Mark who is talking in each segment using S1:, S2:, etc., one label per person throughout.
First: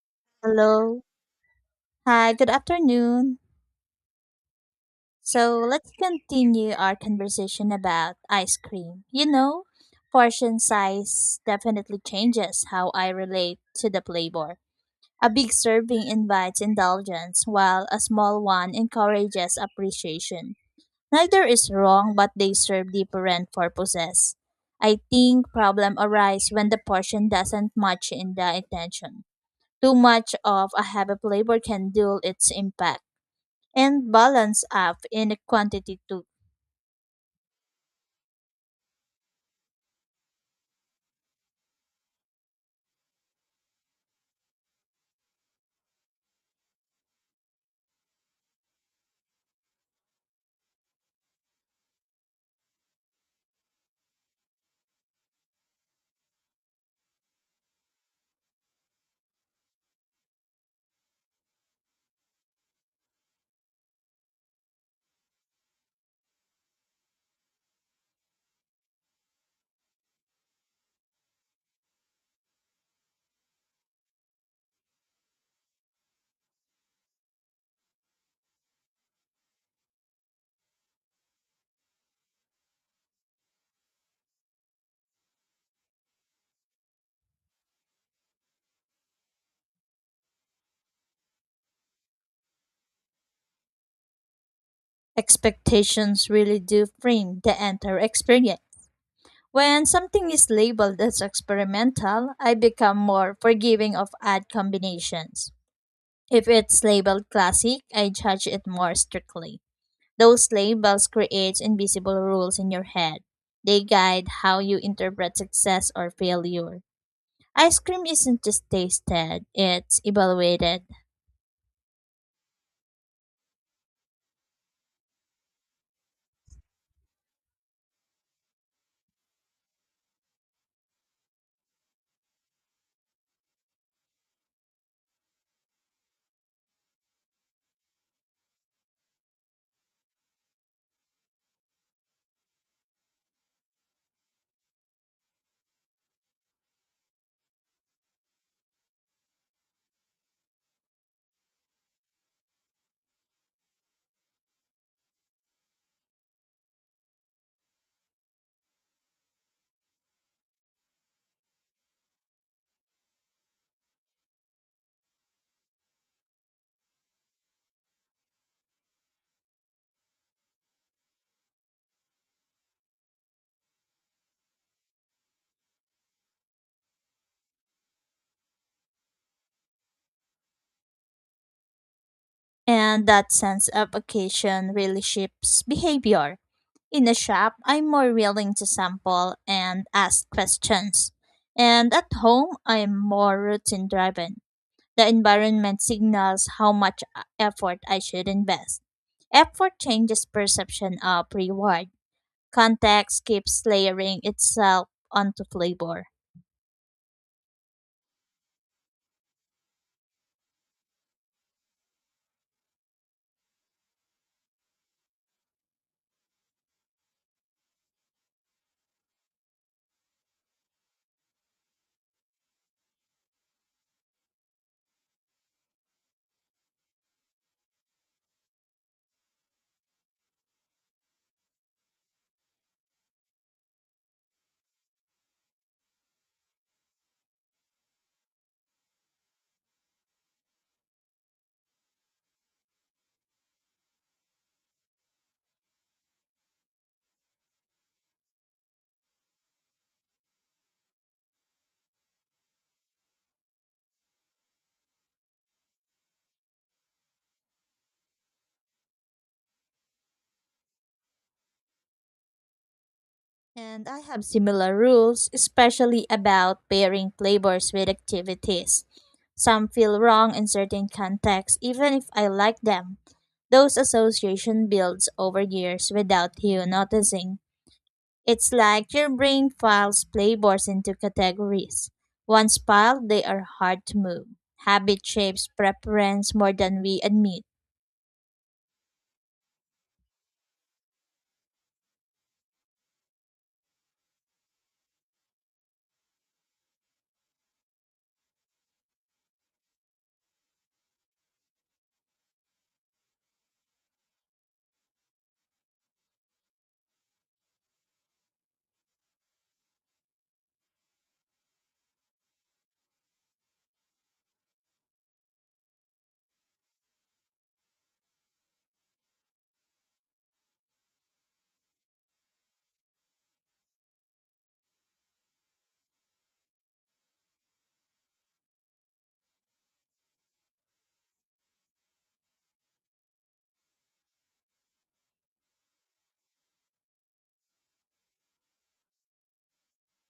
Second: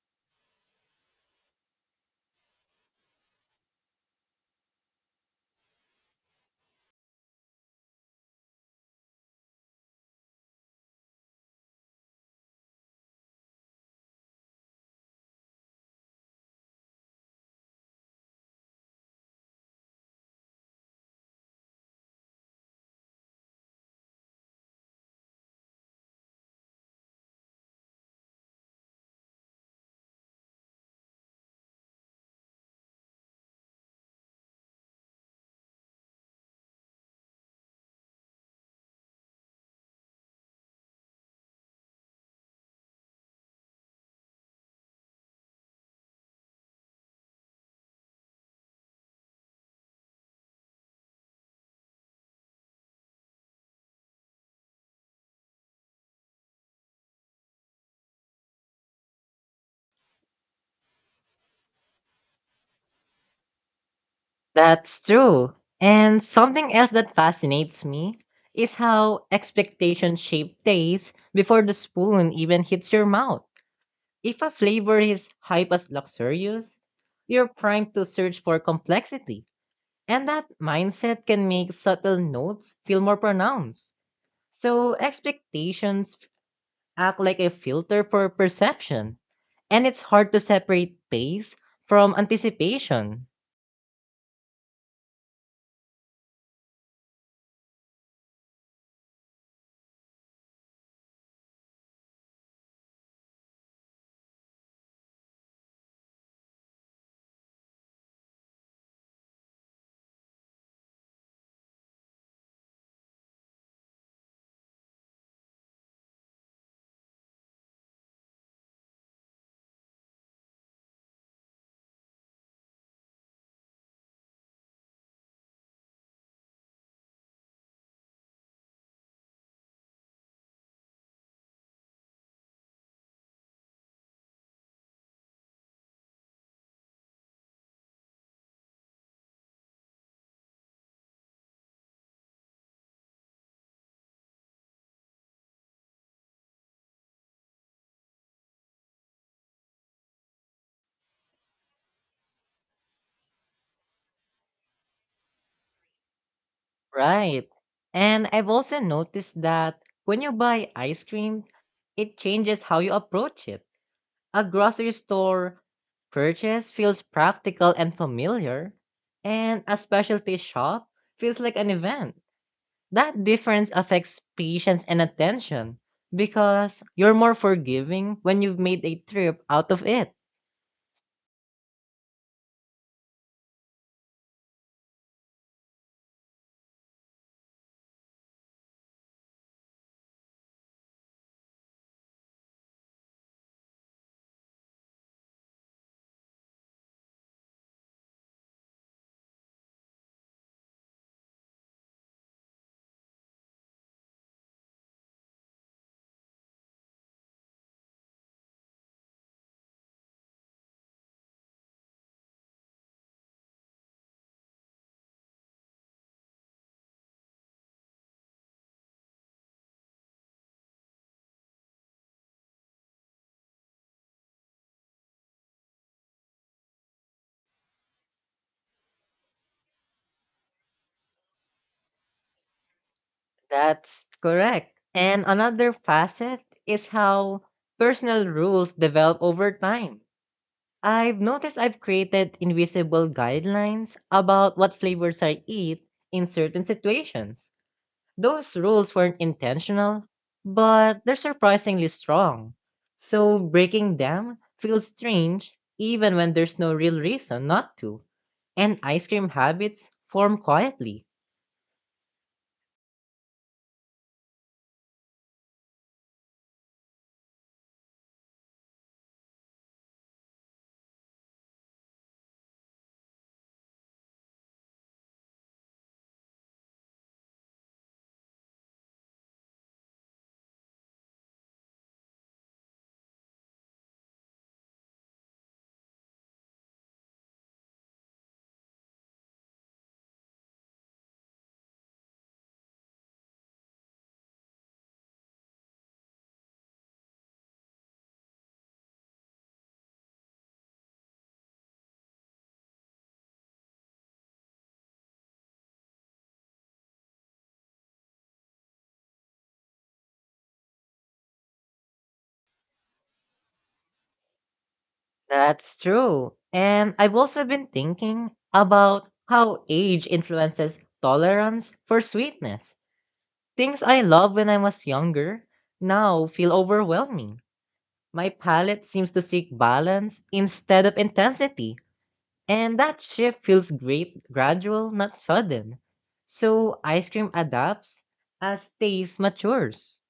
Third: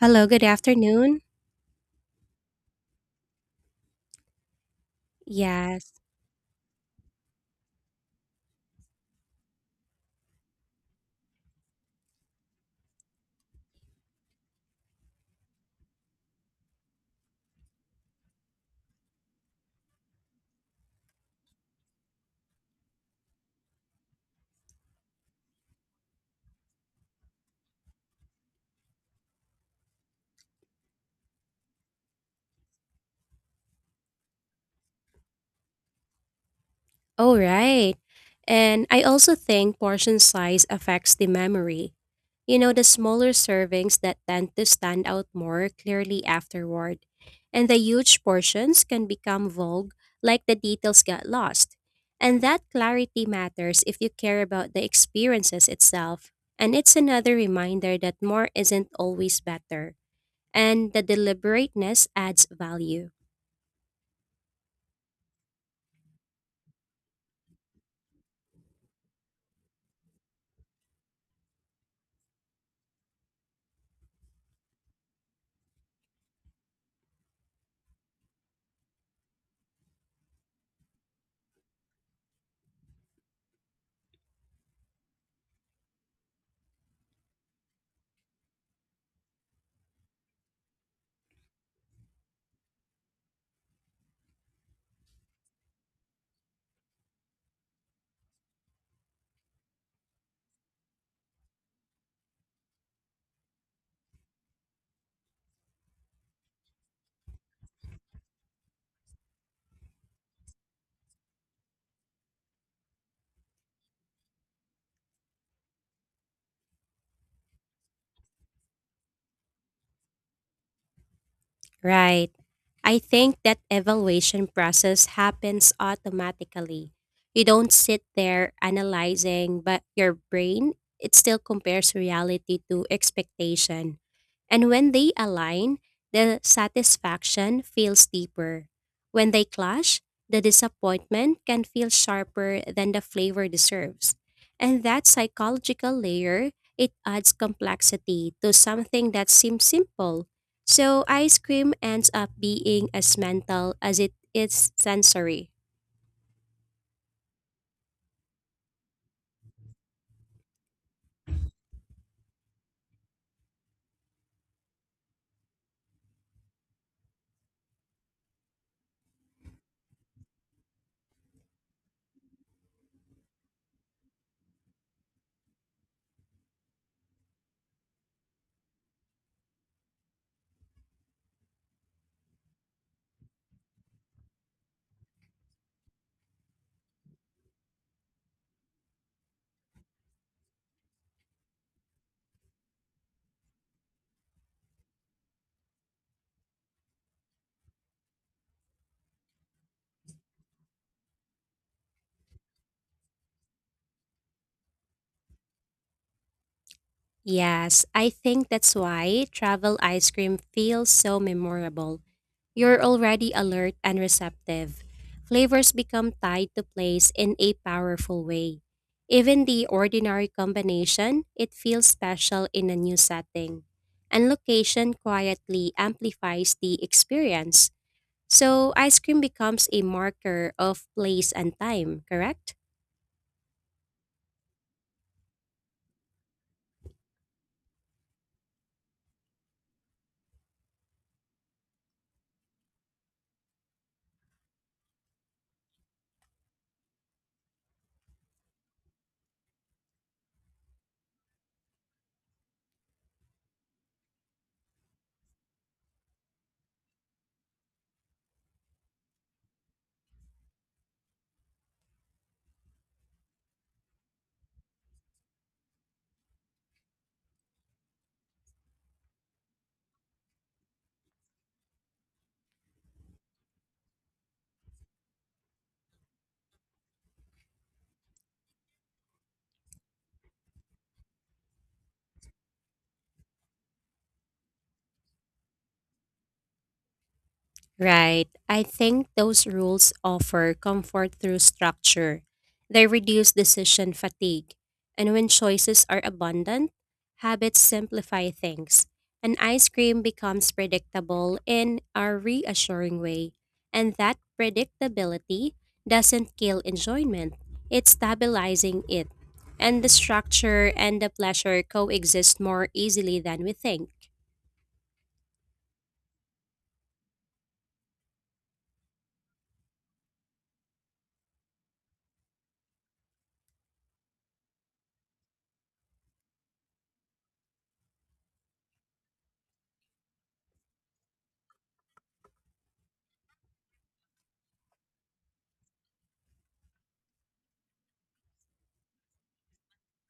S1: Hello, good
S2: Hello.
S1: afternoon.
S2: Hi, good afternoon. So let's
S1: Yes.
S2: continue our conversation about ice cream. Portion size definitely changes how I relate to the flavor. A big serving invites indulgence, while a small one encourages appreciation. Neither is wrong, but they serve different purposes. I think problem arise when the portion doesn't match in the intention. Too much of a heavy flavor can dull its impact and balance up in quantity to
S1: All right. And I also think portion size affects the memory. You know, the smaller servings that tend to stand out more clearly afterward. And the huge portions can become vague, like the details got lost. And that clarity matters if you care about the experiences itself. And it's another reminder that more isn't always better. And the deliberateness adds value.
S3: That's true. And something else that fascinates me is how expectations shape tastes before the spoon even hits your mouth. If a flavor is hype as luxurious, you're primed to search for complexity. And that mindset can make subtle notes feel more pronounced. So expectations act like a filter for perception. And it's hard to separate taste from anticipation.
S2: expectations really do frame the entire experience. When something is labeled as experimental, I become more forgiving of odd combinations. If it's labeled classic, I judge it more strictly. Those labels create invisible rules in your head. They guide how you interpret success or failure. Ice cream isn't just tasted, it's evaluated.
S1: Right. I think that evaluation process happens automatically. You don't sit there analyzing, but your brain, it still compares reality to expectation. And when they align, the satisfaction feels deeper. When they clash, the disappointment can feel sharper than the flavor deserves. And that psychological layer, it adds complexity to something that seems simple, so ice cream ends up being as mental as it is sensory.
S3: Right. And I've also noticed that when you buy ice cream, it changes how you approach it. A grocery store purchase feels practical and familiar, and a specialty shop feels like an event. That difference affects patience and attention because you're more forgiving when you've made a trip out of it.
S2: And that sense of occasion really shapes behavior. In a shop, I'm more willing to sample and ask questions. And at home, I'm more routine driven. The environment signals how much effort I should invest. Effort changes perception of reward. Context keeps layering itself onto flavor.
S1: Yes, I think that's why travel ice cream feels so memorable. You're already alert and receptive. Flavors become tied to place in a powerful way. Even the ordinary combination, it feels special in a new setting. And location quietly amplifies the experience. So ice cream becomes a marker of place and time, correct?
S3: That's correct. And another facet is how personal rules develop over time. I've noticed I've created invisible guidelines about what flavors I eat in certain situations. Those rules weren't intentional, but they're surprisingly strong. So breaking them feels strange even when there's no real reason not to. And ice cream habits form quietly.
S2: And I have similar rules, especially about pairing flavors with activities. Some feel wrong in certain contexts, even if I like them. Those association builds over years without you noticing. It's like your brain files flavors into categories. Once piled, they are hard to move. Habit shapes preference more than we admit.
S1: Right. I think those rules offer comfort through structure. They reduce decision fatigue. And when choices are abundant, habits simplify things. And ice cream becomes predictable in a reassuring way. And that predictability doesn't kill enjoyment, it's stabilizing it. And the structure and the pleasure coexist more easily than we think.
S3: That's true. And I've also been thinking about how age influences tolerance for sweetness. Things I loved when I was younger now feel overwhelming. My palate seems to seek balance instead of intensity, and that shift feels great, gradual, not sudden. So ice cream adapts as taste matures.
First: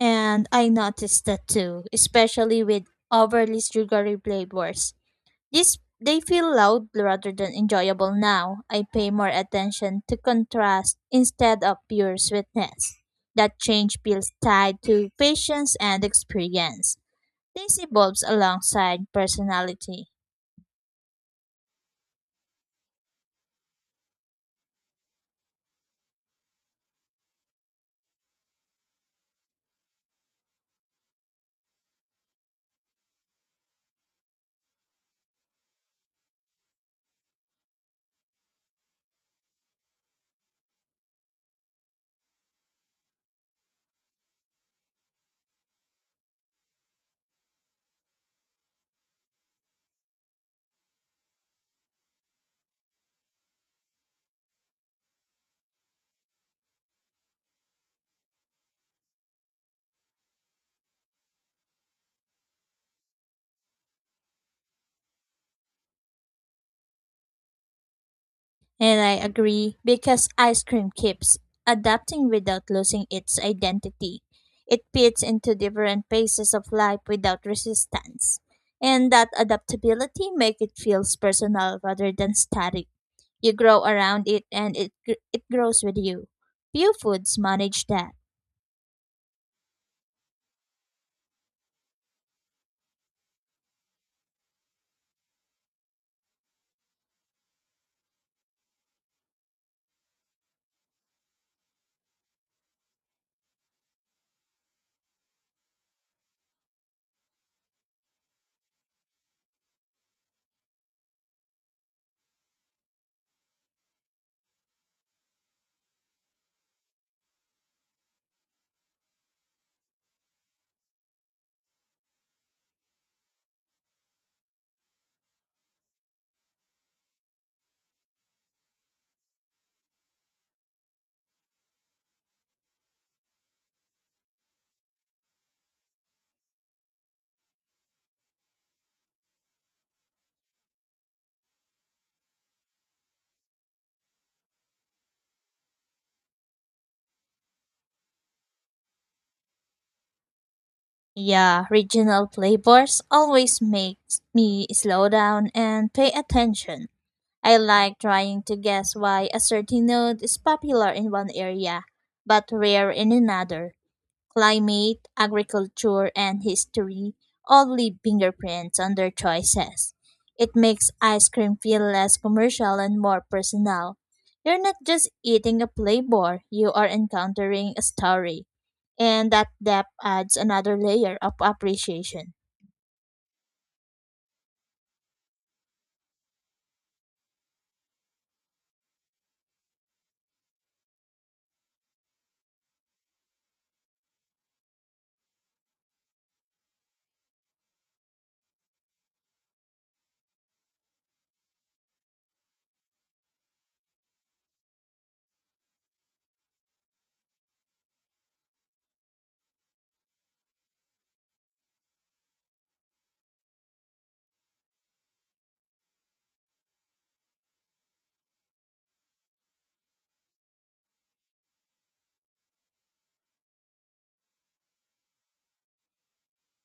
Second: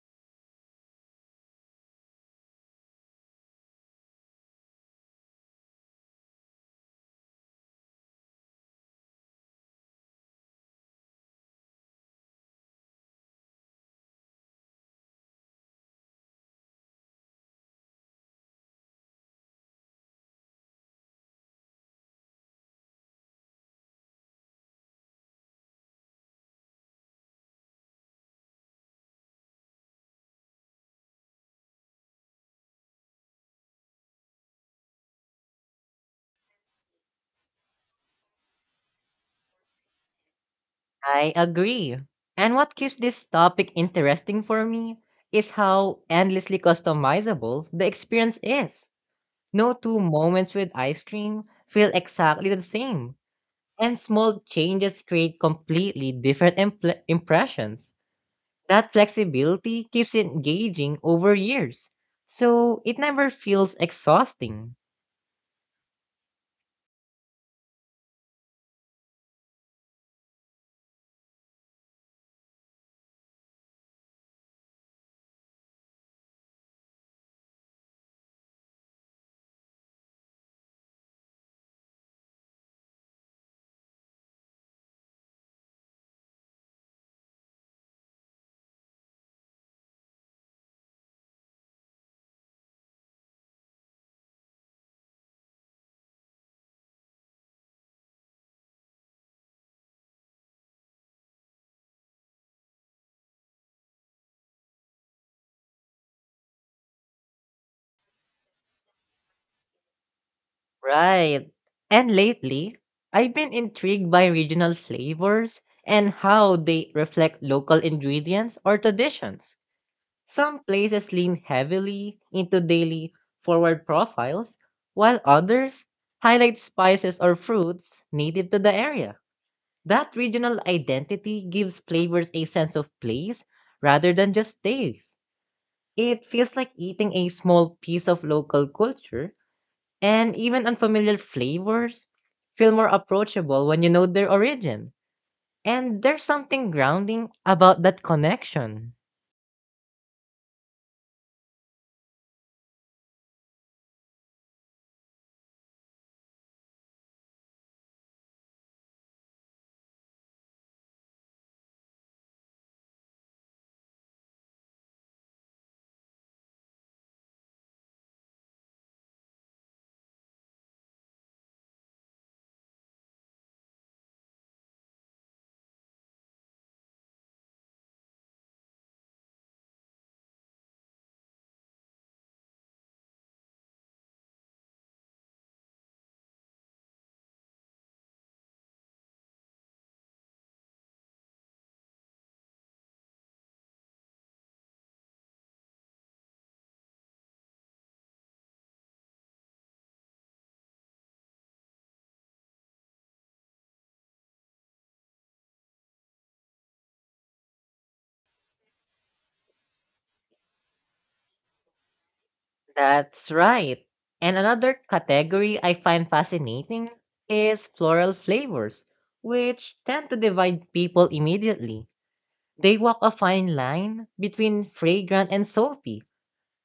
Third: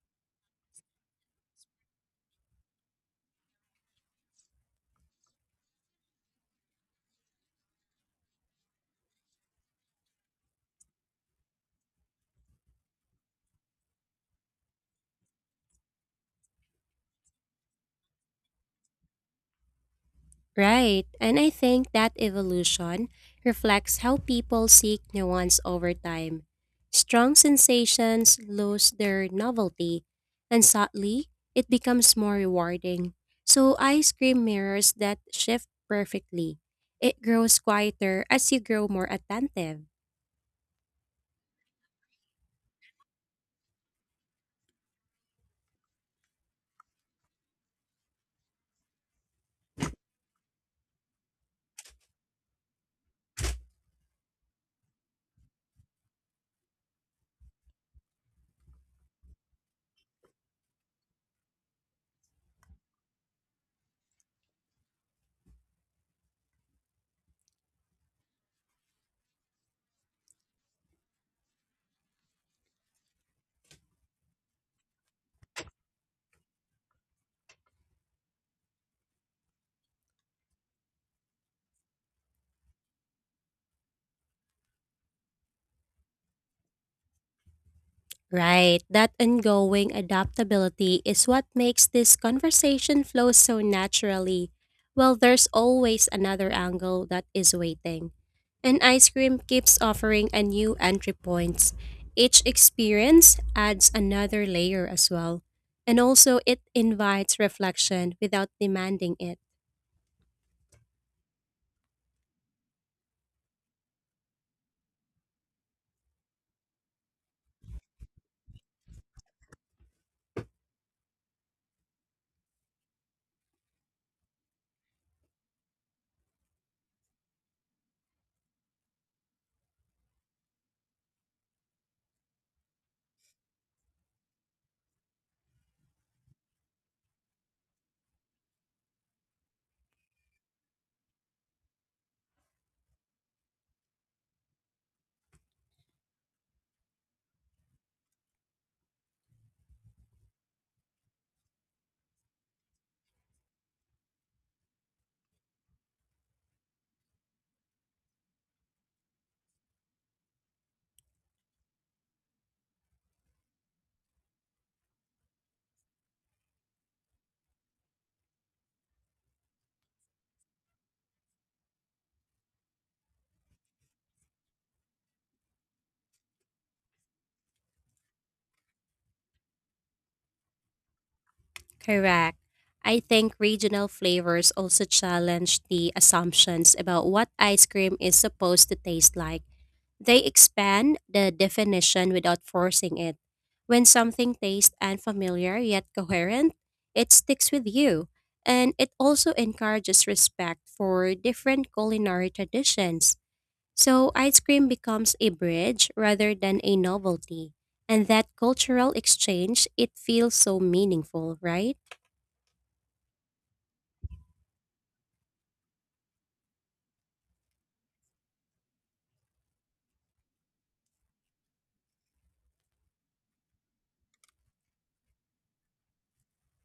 S2: And I noticed that too, especially with overly sugary flavors. These they feel loud rather than enjoyable now. I pay more attention to contrast instead of pure sweetness. That change feels tied to patience and experience. This evolves alongside personality.
S1: Right, and I think that evolution reflects how people seek nuance over time. Strong sensations lose their novelty, and subtly, it becomes more rewarding. So, ice cream mirrors that shift perfectly. It grows quieter as you grow more attentive.
S3: I agree. And what keeps this topic interesting for me is how endlessly customizable the experience is. No two moments with ice cream feel exactly the same. And small changes create completely different impressions. That flexibility keeps it engaging over years, so it never feels exhausting.
S2: And I agree because ice cream keeps adapting without losing its identity. It fits into different phases of life without resistance. And that adaptability makes it feels personal rather than static. You grow around it and it grows with you. Few foods manage that.
S1: Right, that ongoing adaptability is what makes this conversation flow so naturally. Well, there's always another angle that is waiting. And ice cream keeps offering a new entry points. Each experience adds another layer as well. And also it invites reflection without demanding it.
S3: Right. And lately, I've been intrigued by regional flavors and how they reflect local ingredients or traditions. Some places lean heavily into daily forward profiles, while others highlight spices or fruits native to the area. That regional identity gives flavors a sense of place rather than just taste. It feels like eating a small piece of local culture, and even unfamiliar flavors feel more approachable when you know their origin. And there's something grounding about that connection.
S2: Yeah, regional flavors always makes me slow down and pay attention. I like trying to guess why a certain note is popular in one area but rare in another. Climate, agriculture, and history all leave fingerprints on their choices. It makes ice cream feel less commercial and more personal. You're not just eating a flavor, you are encountering a story. And that depth adds another layer of appreciation.
S1: Correct. I think regional flavors also challenge the assumptions about what ice cream is supposed to taste like. They expand the definition without forcing it. When something tastes unfamiliar yet coherent, it sticks with you. And it also encourages respect for different culinary traditions. So ice cream becomes a bridge rather than a novelty. And that cultural exchange, it feels so meaningful, right?
S3: That's right. And another category I find fascinating is floral flavors, which tend to divide people immediately. They walk a fine line between fragrant and soapy.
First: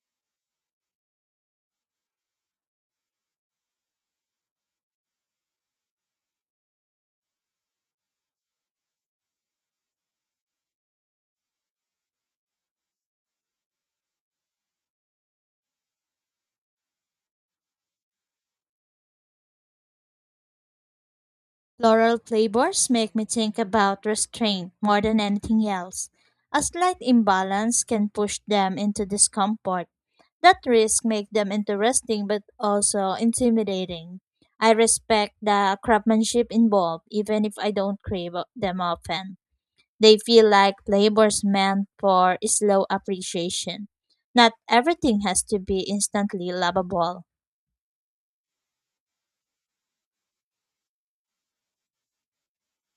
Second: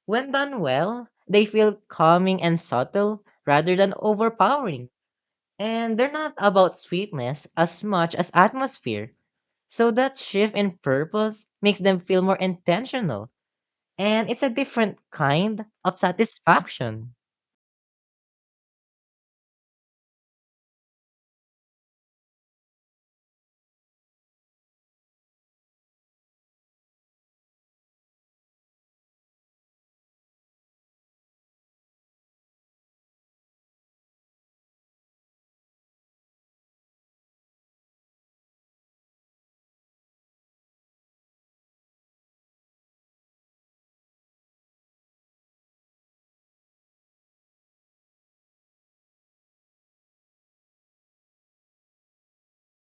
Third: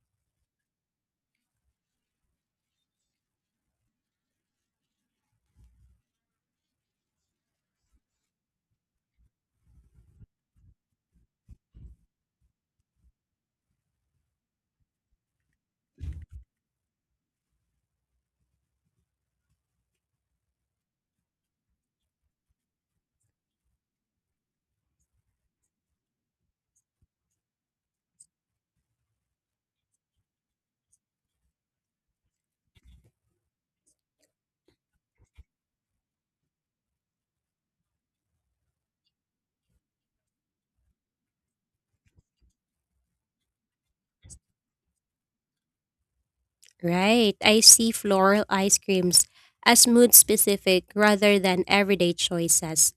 S3: When done well, they feel calming and subtle rather than overpowering. And they're not about sweetness as much as atmosphere. So that shift in purpose makes them feel more intentional. And it's a different kind of satisfaction.
S2: Floral flavors make me think about restraint more than anything else. A slight imbalance can push them into discomfort. That risk makes them interesting but also intimidating. I respect the craftsmanship involved even if I don't them often. They feel like flavors meant for slow appreciation. Not everything has to be instantly lovable.
S1: Right. I see floral ice creams as mood specific rather than everyday choices.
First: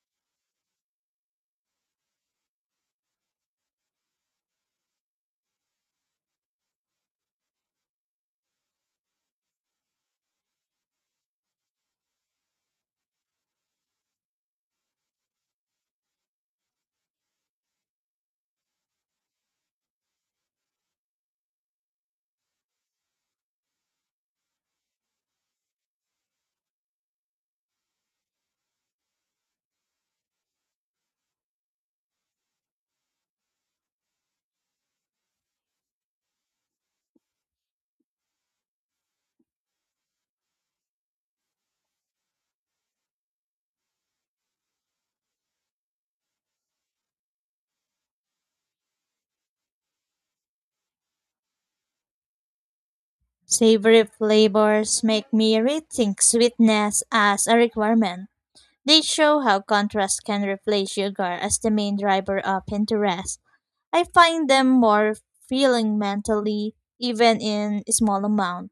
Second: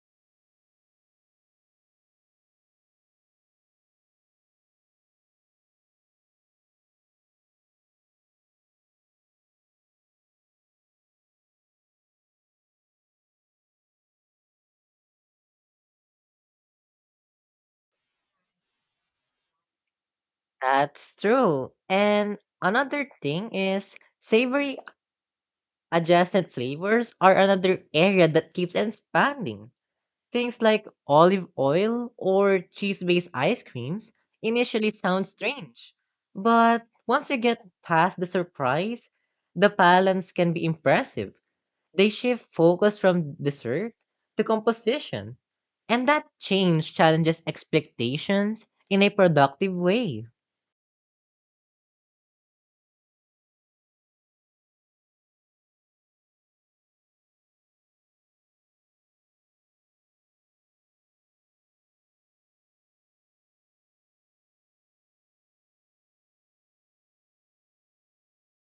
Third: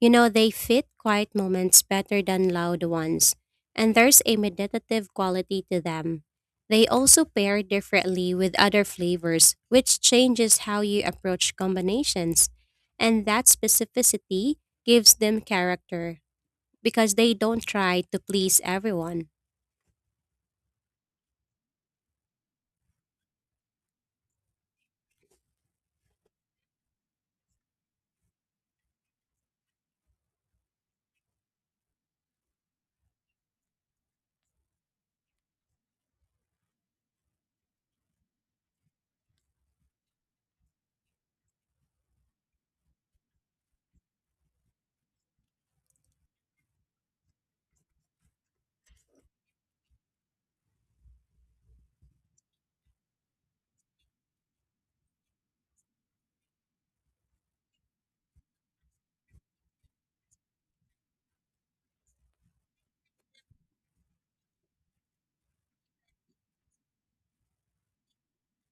S1: You know, they fit quiet moments better than loud ones, and there's a meditative quality to them. They also pair differently with other flavors, which changes how you approach combinations. And that specificity gives them character because they don't try to please everyone.
S3: That's true. And another thing is savory adjacent flavors are another area that keeps expanding. Things like olive oil or cheese based ice creams initially sound strange, but once you get past the surprise, the balance can be impressive. They shift focus from dessert to composition, and that change challenges expectations in a productive way.
S2: Savory flavors make me rethink sweetness as a requirement. They show how contrast can replace sugar as the main driver of interest. I find them more feeling mentally, even in small amount.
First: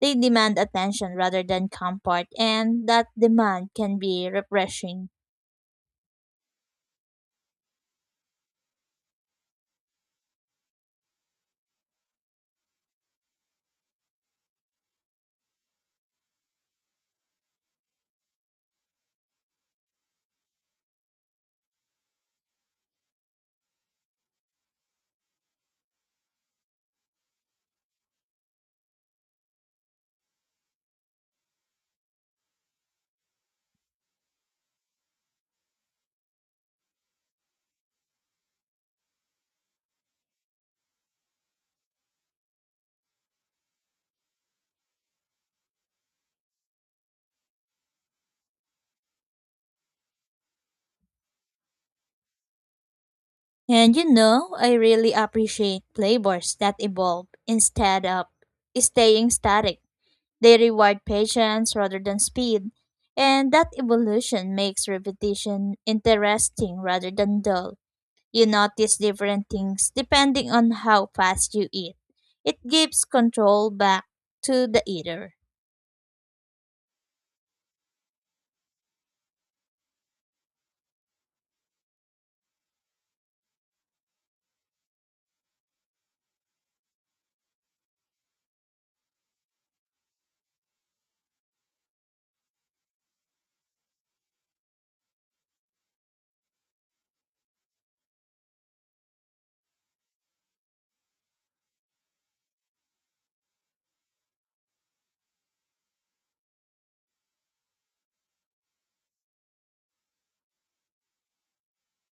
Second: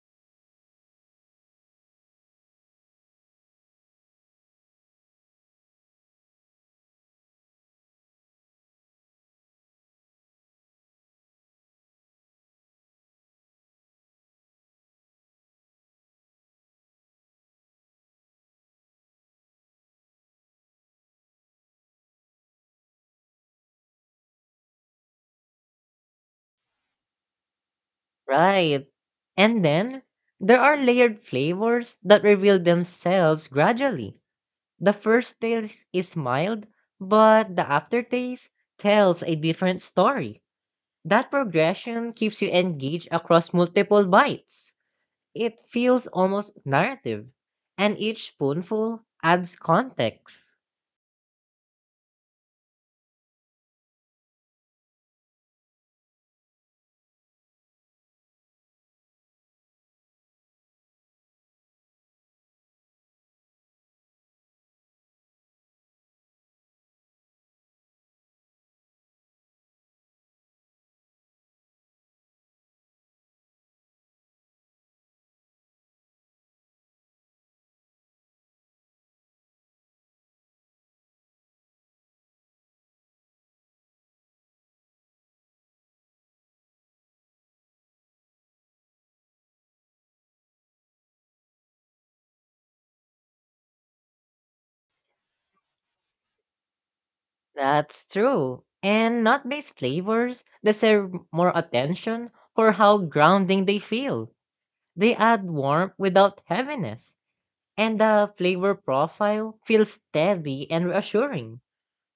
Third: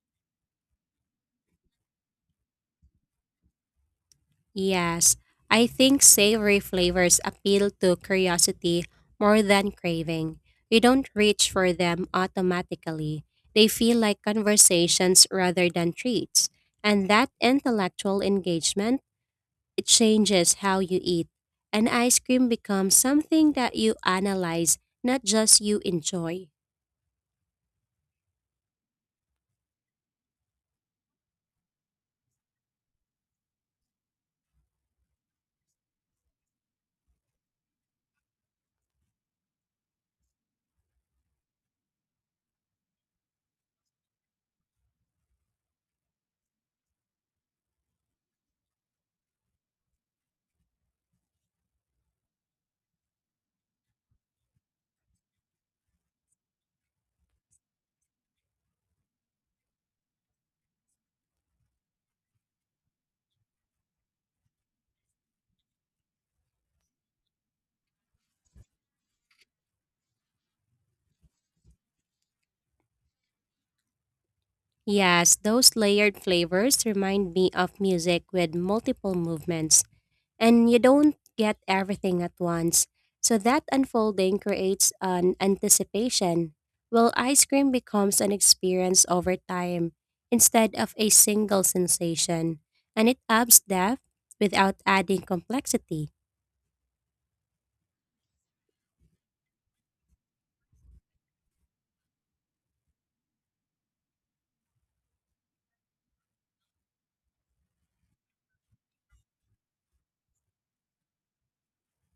S2: They demand attention rather than comfort, and that demand can be refreshing.
S1: Yes, I think savory flavors appeal to curiosity more than craving. You don't reach for them automatically. They feel like conversations rather than treats. And that intellectual engagement, it changes how you eat. And ice cream becomes something that you analyze, not just you enjoy.
S3: Right. And then there are layered flavors that reveal themselves gradually. The first taste is mild, but the aftertaste tells a different story. That progression keeps you engaged across multiple bites. It feels almost narrative, and each spoonful adds context.
S2: And I really appreciate flavors that evolve instead of staying static. They reward patience rather than speed, and that evolution makes repetition interesting rather than dull. You notice different things depending on how fast you eat. It gives control back to the eater.
S1: Yes, those layered flavors remind me of music with multiple movements, and you don't get everything at once. So that unfolding creates an anticipation, while ice cream becomes an experience over time instead of a single sensation, and it adds depth without adding complexity.
S3: That's true. And nut based flavors deserve more attention for how grounding they feel. They add warmth without heaviness, and the flavor profile feels steady and reassuring.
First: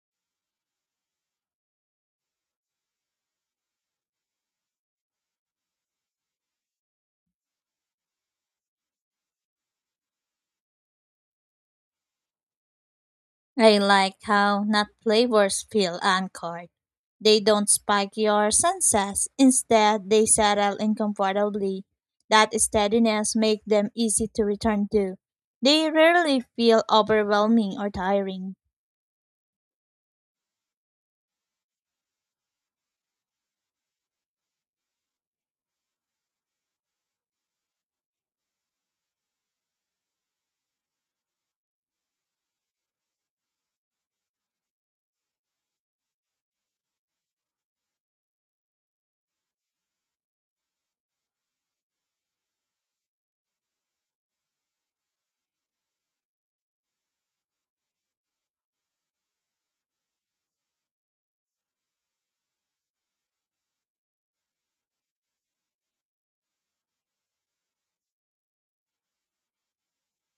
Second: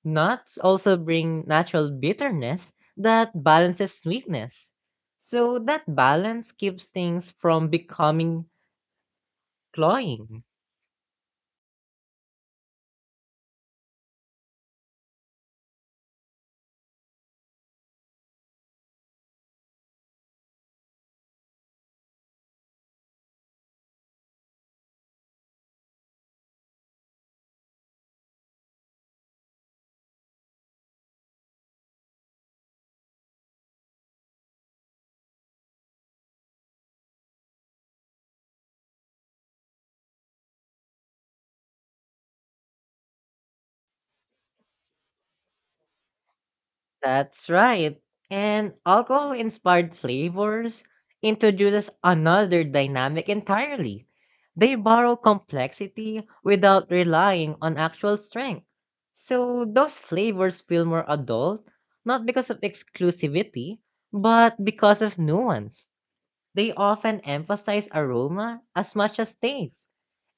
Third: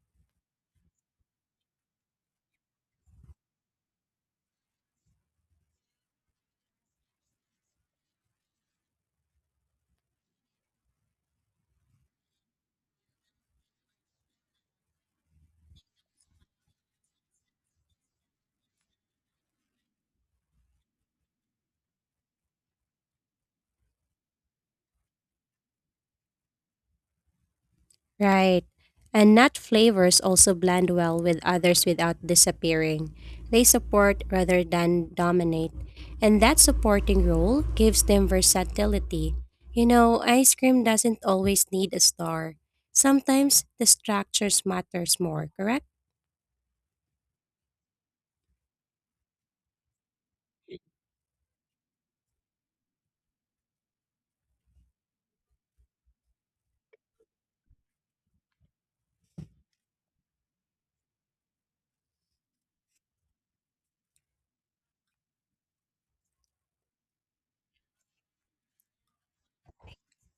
S3: Nuts also bring natural bitterness that balances sweetness. So that balance keeps things from becoming cloying.
S2: I like how nut flavors feel anchored. They don't spike your senses. Instead, they settle in comfortably. That steadiness makes them easy to return to. They rarely feel overwhelming or tiring.
S1: Right. And nut flavors also blend well with others without disappearing. They support rather than dominate. And that supporting role gives them versatility. You know, ice cream doesn't always need a star. Sometimes the structures matters more, correct?
S3: That's right. And alcohol inspired flavors introduces another dynamic entirely. They borrow complexity without relying on actual strength. So those flavors feel more adult, not because of exclusivity, but because of nuance. They often emphasize aroma as much as taste,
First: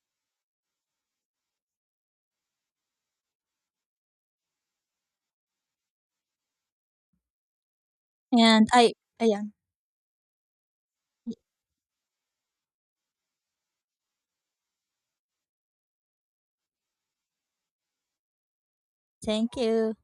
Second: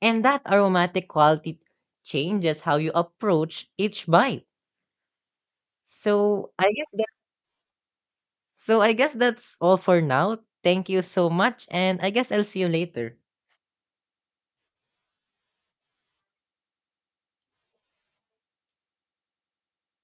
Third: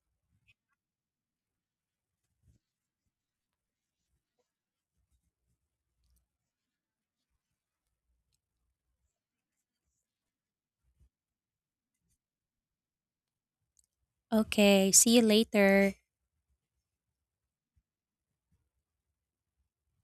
S3: and that aromatic quality changes how you approach each bite. So I guess that
S2: And
S3: so I
S2: I
S3: guess
S2: ayan,
S3: that's all for now. Thank you so much, and I guess I'll see you later.
S1: Okay, see you later.
S2: thank you.